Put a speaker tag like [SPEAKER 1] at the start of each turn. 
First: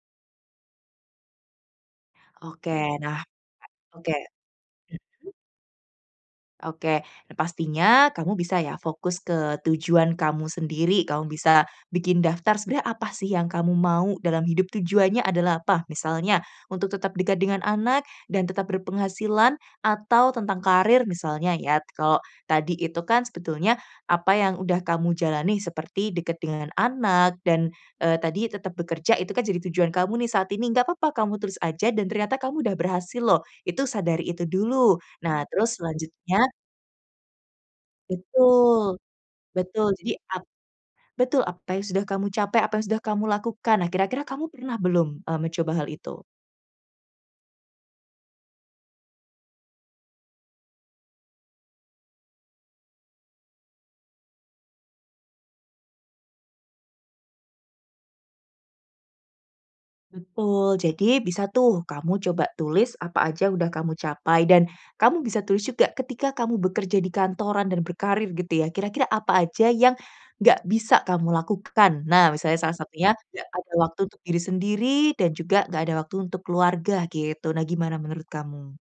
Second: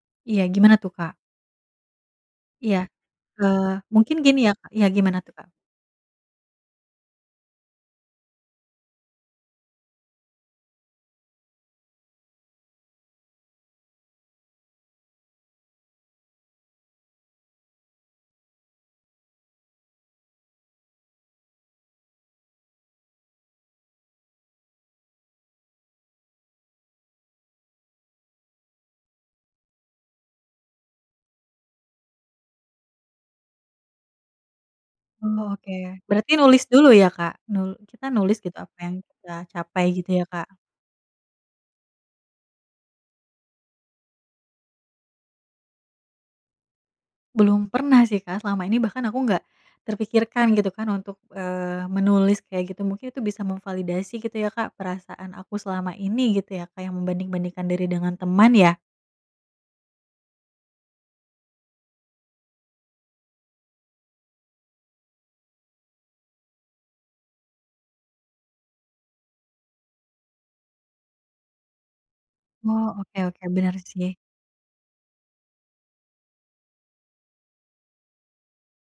[SPEAKER 1] Iya gimana tuh, Kak?
[SPEAKER 2] Oke,
[SPEAKER 1] Iya,
[SPEAKER 2] nah
[SPEAKER 1] eee,
[SPEAKER 2] oke.
[SPEAKER 1] mungkin gini ya, Kak iya gimana
[SPEAKER 2] Hmm.
[SPEAKER 1] tuh, Kak?
[SPEAKER 2] Oke, pastinya kamu bisa ya fokus ke tujuan kamu sendiri kamu bisa bikin daftar sebenarnya apa sih yang kamu mau dalam hidup tujuannya adalah apa? Misalnya untuk tetap dekat dengan anak dan tetap berpenghasilan atau tentang karir misalnya ya, kalau tadi itu kan sebetulnya apa yang sudah kamu jalani seperti dekat dengan anak dan, eee, tadi tetep bekerja itu kan jadi tujuan kamu nih saat ini. Enggak apa apa kamu terus aja dan ternyata kamu udah berhasil loh. Itu sadari itu dulu. Nah
[SPEAKER 1] Oh oke,
[SPEAKER 2] terus
[SPEAKER 1] berarti
[SPEAKER 2] selanjutnya
[SPEAKER 1] nulis dulu ya, Kak? Nul kita nulis gitu apa yang
[SPEAKER 2] Betul
[SPEAKER 1] kita capai
[SPEAKER 2] betul.
[SPEAKER 1] gitu
[SPEAKER 2] Jadi
[SPEAKER 1] ya,
[SPEAKER 2] ap
[SPEAKER 1] Kak?
[SPEAKER 2] betul apa yang sudah kamu capai, apa yang sudah kamu lakukan, nah kira-kira kamu pernah belum, eee, mencoba hal itu?
[SPEAKER 1] Belum pernah sih, Kak, selama ini bahkan aku enggak terpikirkan gitu kan untuk, eee, menulis kayak gitu mungkin itu bisa memvalidasi gitu ya, Kak, perasaan aku selama ini gitu ya kayak membanding-bandingkan diri dengan teman ya?
[SPEAKER 2] Betul, jadi bisa tuh kamu coba tulis apa saja sudah kamu capai dan kamu bisa tulis juga ketika kamu bekerja di kantoran dan berkarir gitu ya kira-kira apa aja yang nggak bisa kamu lakukan, nah misalnya salah
[SPEAKER 1] Oh,
[SPEAKER 2] satunya
[SPEAKER 1] oke oke
[SPEAKER 2] enggak
[SPEAKER 1] bener
[SPEAKER 2] ada waktu
[SPEAKER 1] sih.
[SPEAKER 2] untuk diri sendiri dan juga enggak ada waktu untuk keluarga gitu, nah gimana menurut kamu?